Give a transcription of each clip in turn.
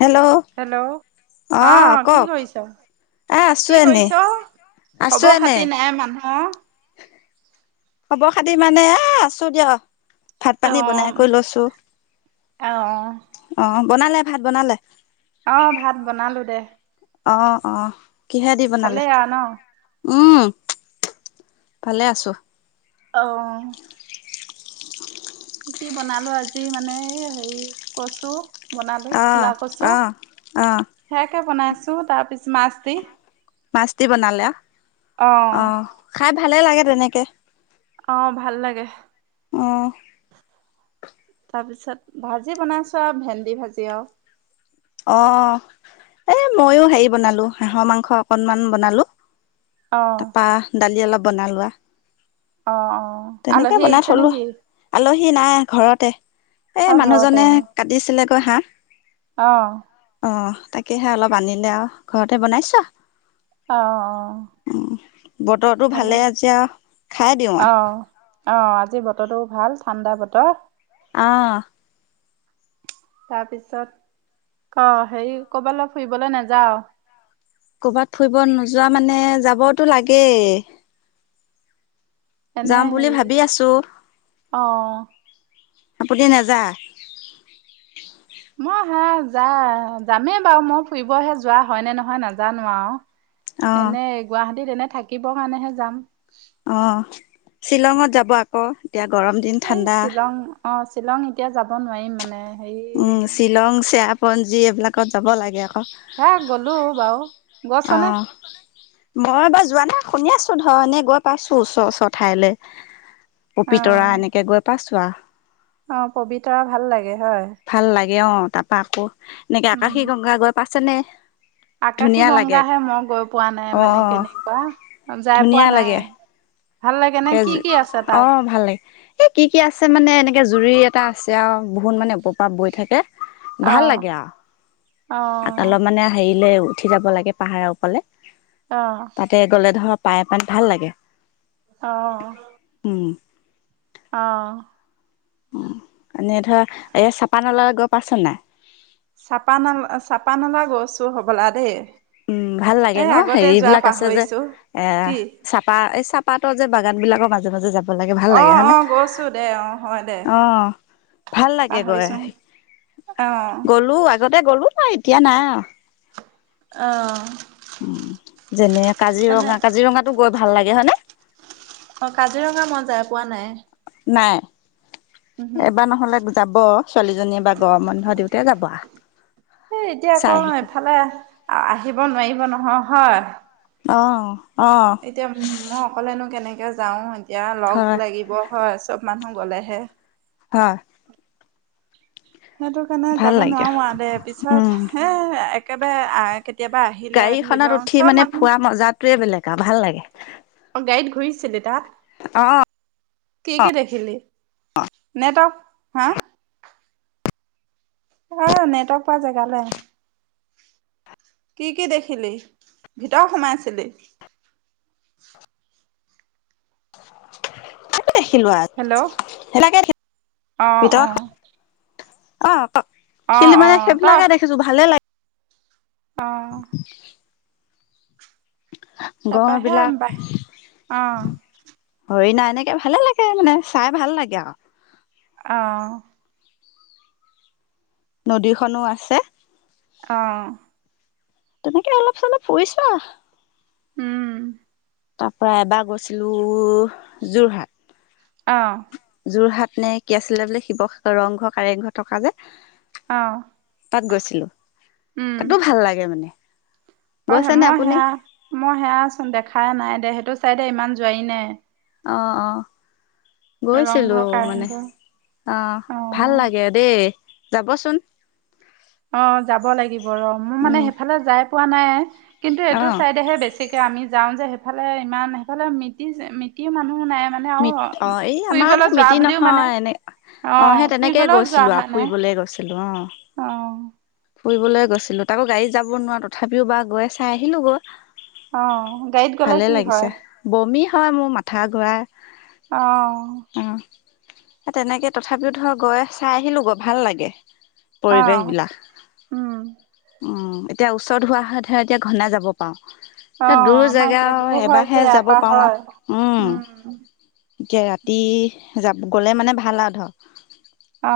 Hello hello অ কি কৰিছ এ আছো কি এনে কৰিছ আছো খবৰ এনে খাতি নাই মানুহ খব খাতি মানে এ [inaudible] ভাত পানী বনাই অ' কৈ লৈছো অ' অ বনালে ভাত বনালে অ' ভাত বনালো দে অ অ কিহে দি বনালে? ভালেই আৰু ন? উম' ভালে আছোঁ। অ' [unintelligible] কি বনালো আজি মানে এ হেৰি কচু বনালো আহ ক'লা কচু আহ আহ সেয়াকে বনাইছো তাৰ পিছত মাছ দি। মাচ দি বনালে অ খাই ভালে লাগে। তেনেকে অ ভাল লাগে। অঁ। তাৰপিছত ভাজি বনাইছো আৰু ভেন্দি ভাজি আৰু। অ এ মইয়ো হেৰি বনালো হাঁহৰ মাংস অকনমান বনালো। অ'। তাৰপা দালি অলপ বনালো আৰু। অ অ আলহী আহিছে নেকি? আলহী নাই ঘৰতে। এ অ' মানুহজনে কাটিছিলে। [inaudible] আহ। অ তাকেহে অলপ আনিলে আৰু ঘৰতে বনাইছোঁ আৰু। অঁ অঁ। [inaudible] বতৰতো ভালে আজি আৰু খাই দিওঁ অ আহ। অ আজি বতৰটো ভাল ঠাণ্ডা বতৰ। আহ। তাৰপিছত অ হেৰি ক'ৰবালে অ হেৰি ফুৰিবলে নেযাও? কৰ'বাত ফুৰিব নোযোৱা মানে যাবতো লাগেই। এনে যাম বুলি হেৰি ভাবি আছো। অ আপুনি নাযাই? মই হা যা যামেই বাৰু মই ফুৰিবহে যোৱা হয় নে নহয় নাজানো আও। অ', এনেই গুৱাহাটী তেনে থাকিবৰ কাৰণেহে যাম। অৱ শ্বিলঙত যাব আক। এতিয়া গৰম দিন এই ঠাণ্ডা। শ্বিলং অ শ্বিলং এতিয়া যাব নোৱাৰিম মানে। হেৰি উম শ্বিলং চেৰা পঞ্জী এইবিলাকত যাব লাগে আও। হে গলো বাও, গৈছনে? মইবাৰ যোৱা নাই শুনি আছো ধৰ এনে গৈ পাইছো ওচৰ ওচৰ ঠাইলে। অ পবিতৰা এনেকে গৈ পাইছো। [unintelligible] অ পবিতৰা ভাল লাগে। হয়? এও তাৰপৰা আকৌ এনেকে উম আকাশী গংগা গৈ পাই [unintelligible] যেনে আকাশী গংগাহে মই গৈ পোৱা নাই মানে অঁ কেনেকুৱা যাই পোৱা ধুনীয়া নাই, লাগে ভাল লাগে নে কি কি আছে তাত? অঁ ভাল লাগে এই কি কি আছে মানে এনেকে জুৰি এটা আছে আৰু বহুত মানে ওপৰৰ পৰা বৈ থাকে। অ ভাল লাগে অ আৰু অলপ মানে হেৰিলে উঠি যাব লাগে, পাহাৰৰ ওপৰলে। অ তাতে গ'লে ধৰক পায় [unintelligible] ভাল লাগে। অ'। উম। অ'। এনেই ধৰা এই চাপানলা গৈ পাইছা নাই? চাপান-চাপানলা গৈছোঁ হ'বলা দেই। উম, ভাল লাগে এই ন' আগতে যোৱা হেৰিবিলাক আছে যে, পাহৰিছো এ কি চাপা-এই চাপাত যে বাগান বিলাকৰ মাজে, মাজে যাব লাগে ভাল অ লাগে হয়নে? অ গৈছো দে অ হয় দে অ', ভাল লাগে গৈ, পাহৰিছো অ গ'লো আগতে গ'লো ন' এতিয়া নাই আৰু। অ' উম, যেনে এনে কাজিৰঙা, কাজিৰঙাটো গৈ ভাল লাগে হয়নে? অ কাজিৰঙা মই যাই পোৱা নাই উহু নাই। এবাৰ নহ'লে যাব, ছোৱালীজনীয়ে বা গৰমৰ বন্ধ দিওঁতেই যাব আ এই এতিয়া আকৌ চাই আহিব এফালে আহিব নোৱাৰিব নহয়। হয়। অ'। এতিয়া মই অকলেনো কেনেকে এতিয়া যাওঁ ইয়াৰ লগ হয় লাগিব হয় চব মানুহ কলেহে হয়। সেইটো কাৰণে ভাল যাব লাগে নোৱাৰো আৰু দে পিছত এ একেবাৰে আহ গাড়ী খনত উঠি মানে ফুৰা মজাটোয়ে বেলেগ [unintelligible] লাগে অ গাড়ীত ঘূৰিছিলে তাত অ কি কি দেখিলি নেটৱৰ্ক হা অ নেটৰ পৰা জেগালে আহ কি কি দেখিলি ভিতৰ সোমাইছিলি [unintelligible] কি দেখিলোৱা হেল্ল' সেনেকে অ অ ভিতৰত অ অ খেলি অ মানে সেইবিলাকে দেখিছো ভালে লাগে আহ গড় তাৰপাহে বিলাক বাই অ হৰিণাই এনেকে ভালে লাগে মানে চাই ভাল লাগে আৰু আহঁ নদীখনো আছে আহ তেনেকে অলপ চলপ ফুৰিছো উম তাপা এবাৰ গৈছিলো যোৰহাট অঁ। যোৰহাট নে কি আছিলে বোলে শিৱসাগ ৰংঘৰ কাৰেংঘৰ থকা যে। অ তাতো গৈছিলো, উম তাতো ভাল লাগে মানে। অ গৈছেনে মই আপুনি সেয়া মই সেয়াচোন দেখাই নাই। দে সেইটো চাইদে ইমান যোৱাই নাই। অঁ অঁ। গৈছিলো ৰংঘৰ মানে, কাৰেংঘৰ আহ অ ভাল লাগে দেই। যাবচোন। অঁ যাব লাগিব ৰ মোৰ মানে উম সেইফালে যায় পোৱা নাই। কিন্তু অ এইটো চাইডেহে বেছি ছিকে আমি যাওঁ যে সেইফালে ইমান সেইফালে মিতি মিতি মানুহ নাই মানে আৰু মিত অ এই আমাৰ ফুৰিবলৈ ধৰ যোৱা মিতি বুলিও মানে নহয় এনে অ সেই তেনেকেই ফুৰিবলৈও যোৱা গৈছিলো হোৱা আও, নাই ফুৰিবলে গৈছিলো অঁ। অ ফুৰিবলে গৈছিলো তাকো গাড়ীত যাব নোৱাৰো তথাপিও বা গৈ চাই আহিলো গৈ। অঁ গাড়ীত গ'লে ভালে কি লাগিছে হয়? বমি হয় মোৰ মাথা ঘোৰাই। অ'। হে তেনেকে তথাপিও ধৰ গৈ চাই আহিলো ক ভাল লাগে। অ পৰিৱেশ বিলাক। উম এতিয়া ওচৰত হোৱা হয় ধৰ এতিয়া ঘনে যাব পাও অ আমা এতিয়া ডো হয় এবাৰহে যে যাব এপাহ পাৰো আৰু হয় উম। এতিয়া ৰাতি যাব গ'লে মানে ভাল আও ধৰ অ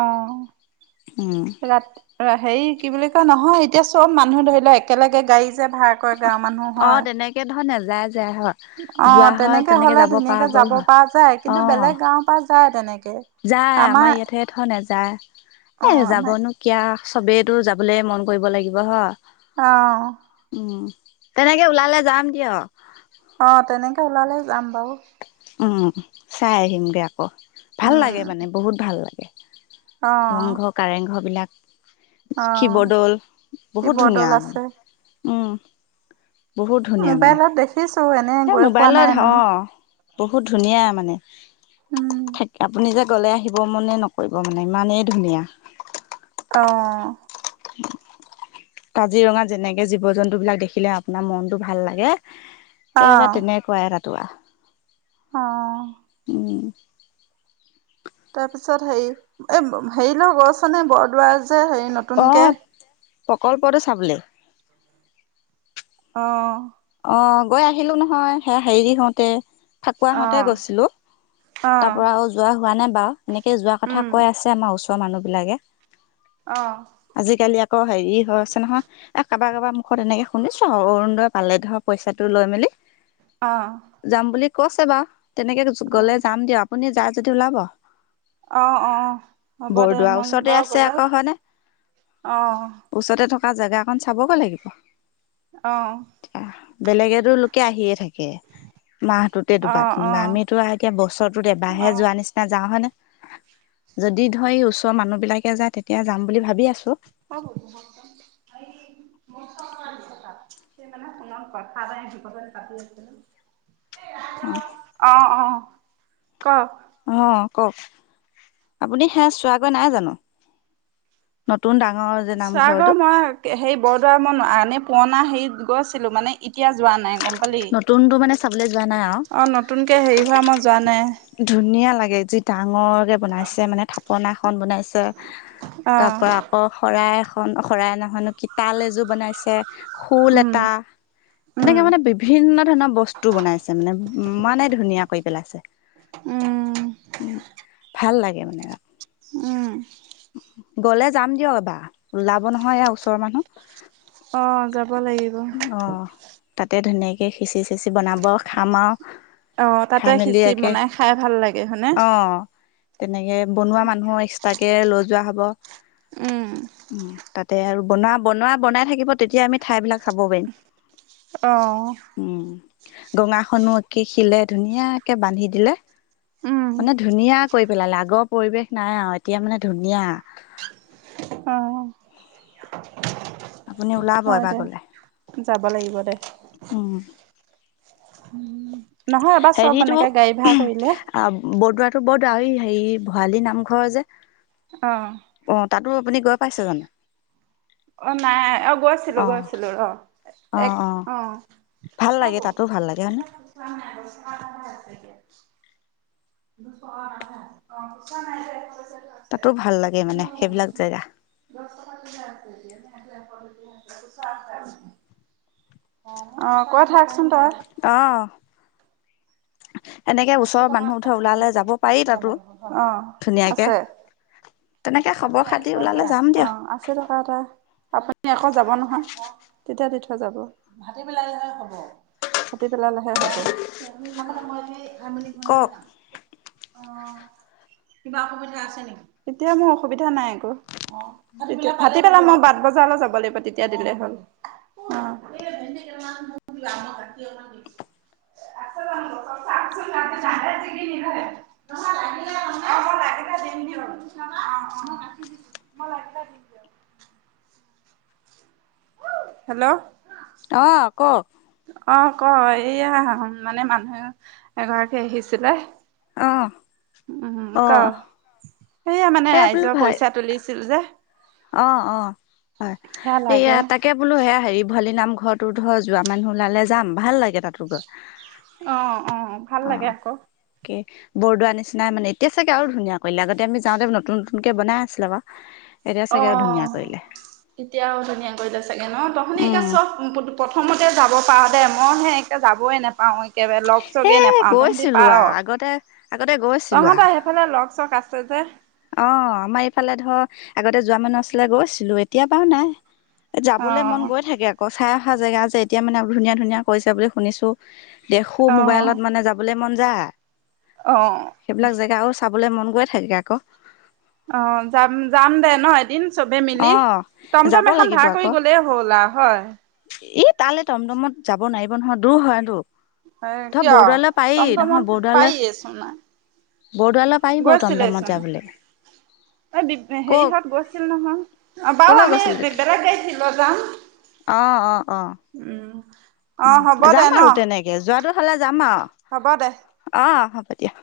উ ৰাতি হেৰি কি বুলি কয় নহয় এতিয়া চব মানুহ ধৰি লও একেলগে গাড়ী যে ভ় ক গাৱৰ মানুহ হয়। ৰাজ অ তেনেকে হলে পৰা ধুনীয়াকে গ'ল যাব হয় পৰা যায় অ কিন্তু বেলেগ গাওৰ পৰা যায় তেনেকে। যায় আমাৰ ইয়াতে থ নেযায় এ অ' আমাৰ যাবনো কিয় চবেইতো যাবলৈ মন কৰিব লাগিব হ আহ উ তেনেকে ওলালে যাম দিয় অ তেনেকে ওলালে যাম বাৰু চাই আহিমগৈ আকৌ ভাল লাগে উম মানে বহুত ভাল লাগে অ' ৰংঘৰ কাৰেংঘৰ বিলাক অ' শিৱদল বহুত ধুনীয়া শিৱদৌল আছে উম বহুত ধুনীয়া মানে ত এনে সেই গৈ পোৱা মোবাইলত নাই মানে অঁ বহুত ধুনীয়া মানে উম থাক আপুনি যে গলে আহিব মানে নকৰিব মানে ইমানেই ধুনীয়া আহ কাজিৰঙা যেনেকে জীৱ জন্তু বিলাক দেখিলে আপোনাৰ মনটো ভাল লাগে একেৱা অ' তেনেকুৱাই তাত কুটুৱা অ' উম। তাৰপিছত হেৰি এ হেৰি লৰ গছ এনে বৰদোৱা অঁ প্ৰকল্পটো চাবলৈ। অঁ। অঁ গৈ আহিলো নহয় সেয়া হেৰি হওঁতে। ফাকুৱ অ হঁতে গৈছিলো, অ তাৰ পৰা আৰু যোৱা হোৱা নাই বা এনেকে যোৱা কথা কৈ আছে আমাৰ ওচৰত ৰ মানুহ বিলাকে অঁ। আজিকালি আকৌ হেৰি হৈ আছে নহয় কাৰবাৰ-কাৰবাৰ মুখত এনেকে শুনিছো আৰু অৰুণোদয় পালে ধৰ পইচাটো লৈ মেলি অঁ। যাম বুলি কৈছে বাও। তেনেকে কৈছোঁ গ'লে যাম দিয়ক। আপুনি যায় যদি ওলাব। অ'- অ' হ'ব দে, বৰদোৱাৰ মানুহ ওচৰতে বাও আছে গ'লে আকৌ হয়নে অ'। কা জেগা অকন চাবগৈ লাগিব। অঁ। এতিয়া বেলেগেতো লোকে আহিয়ে থাক কে, মাহটোতে অ অ দুবাৰ তিনিবাৰ, আমিতো আও এতিয়া বছৰটোত অ এবাৰহে যোৱা নিচিনা যাওঁ হয় নে। যদি ধৰ ওচৰৰ মানুহ বিলাকে যায় তেতিয়া যাম বুলি ভাবি আছো। অ [unintelligible] অঁ-অঁ। ক। অঁ কওক, আপুনি সেয়া চোৱাগৈ নাই জানো নতুন ডাঙৰ যে চুৱাগৈ নামঘৰটো নাই, হেৰি বৰদোৱা [unintelligible] পুৰনা হেৰিত গৈছিলো মানে এতিয়া যোৱা নাই গম পালি নতুনটো মানে চাবলৈ যোৱা নাই আৰু অ নতুনকে হেৰি হোৱা মই যোৱা নাই ধুনীয়া লাগে যি ডাঙৰকে বনাইছে মানে থাপনা এখন বনাইছে তাৰ অ পৰা আকৌ শৰাই এখ খন শৰাই নহয় ন কি তাল এযোৰ বনাইছে খোল উম এটা তেনেকে উম মানে বিভিন্ন ধৰণৰ বস্তু বনাইছে মানে ইমানেই ধুনীয়া কৰি পেলাইছে, উম উম। ভাল লাগে মানে। উম। গ'লে যাম দিয়ক এবাৰ, ওলাব নহয় ইয়াৰ ওচৰৰ মানুহ। অঁ যা অঁ তাতে ধুনীয়াকে কে সিছি বেছি বনাব খাম আৰু অ তাতে খাই মেলি খিচিৰি একে, বনাই খাই ভাল লাগে হয়নে অঁ। এনেকে বনোৱা মানুহৰ এক্সট্ৰা কে লৈ যোৱা হ উম [inaudible] উম তাতে আৰু বনোৱা বনোৱা বনাই থাকিব তেতিয়া আমি ঠাইবিলাক চাব পাৰিম অৱ। গঙা খনো একে শিলে ধুনীয়াকে বান্ধি দিলে। উম। মানে ধুনীয়া কৰি পেলালে আগৰ পৰিৱেশ নাই আৰু এতিয়া মানে ধুনীয়া। অৱ। আপুনি ওলাব এবাৰ গলে, যাব লাগিব দে উম। [unintelligible] এবাৰ চব হেৰিতো, এনেকে গাড়ী ভাড়া কৰিলে বদোৱাটো বদ [unintelligible] হেৰি ভৰালি নামঘৰ যে অৱ। তোৰ আপুনি গৈ পাইছে জানো? অ' নাই, অ' গৈছিলো গৈছিলো ৰ। এক, অ' ভাল লাগে তাতো ভাল লাগে হয়নে [unintelligible] [unintelligible] তাতো ভাল লাগে মানে সেইবিলাক জেগা। অ' কৈ থাকচোন তই। অঁ। অ' আছে, তাতো ধুনীয়াকে তেনেকে অ' খবৰ খাতি ওলালে যাম দিয়ক আশী টকা এটা আপুনি আকৌ যাব নহয়। তেতিয়া দি থৈ যাব, ভতিবেলালৈহে হ'ব ভাতিবেলালৈহে হ'ব তাৰমানে মই এতিয়া। যাম বুলি কোৱা কওক নাই। অ কিবা অসুবিধা আছে নেকি এতিয়া মোৰ অসুবিধা নাই একো অ ভাটি বেলা মই বাট বজাৰলৈ যাব লাগিব তেতিয়া দিলেই হল অ [inaudible] নিলে দিম দই নিলে দিম দে [inaudible] হেল্ল'। অ কওক অ' ক এইয়া মানে মানুহ এগৰাকী আহিছিলে। অঁ। উম, ক সেইয়া মানে এ বোলো ৰাইজৰ ভাই পইচা তুলিছিল যে। অ অ হয় সেয়া এইয়া লাগে তাকে বোলো সেয়া হেৰি ভৱালি নামঘৰ হয়টো ধৰ যোৱা মানুহ ওলালে যাম ভাল লাগে তাতো গৈ অ অ ভাল অ লাগে আকৌ কে বৰদোৱা নিচিনা মানে এতিয়া চাগে আৰু ধুনীয়া কৰিলে আগতে আমি যাওঁতে নতুন নতুনকে বনাই আছিলে আকৌ অ এতিয়াও ধুনীয়া কৰিলে ছাগৈ ন আপুনি উম চব প্ৰথমতে যাব যাব পাৰ দে মই সেই একে যাবই নাপাওঁ। একবাৰে লগ এ চকেই নোপাও তহঁতি গৈছিলো পাৰ, আ আগতে আগতে গৈছিলো আ তহঁত সেইফালে লগ চক আছে যে। অ', আমাৰ এইফালে ধৰ আগতে যোৱা মানুহ আছিলে গৈছিলোঁ, এতিয়া বাৰু নাই। অ যাবলৈ মন গৈ থাকে আকৌ চাই অহা জেগা যে এতিয়া মানে ধুনীয়া ধুনীয়া কৰিছে বুলি শুনিছো। দেখো মোবাইলত মানে যাবলৈ মন য যা আহ। চাবলৈ মন গৈ থাকগে আকৌ। অ যাম যাম দে ন এদিন। চবে মিলি অ' যাব টমটম এখন লাগিব ভাৰা আকৌ কৰি গ'লেই হল আৰু হয়। ই তালৈ তমতমত যাব নোৱাৰিব নহয় দূৰ হয়টো। এ কিয় তমতমত বৰদোৱালৈ পায় আছো ন বৰদোৱালৈ পাৰিব টমটমত গৈছিলেচোন, যাবলৈ এই বি ক হেৰিহঁত গৈছিল নহয়। অ বও কলৈ আমি গৈছিলি বেলেগ গাড়ীত যাম উম। [inaudible] হ'ব উ দে যাম ন আৰু তেনেকে যোৱাটো হলে যাম হ'ব দে। আৰু অঁ। তেতিয়া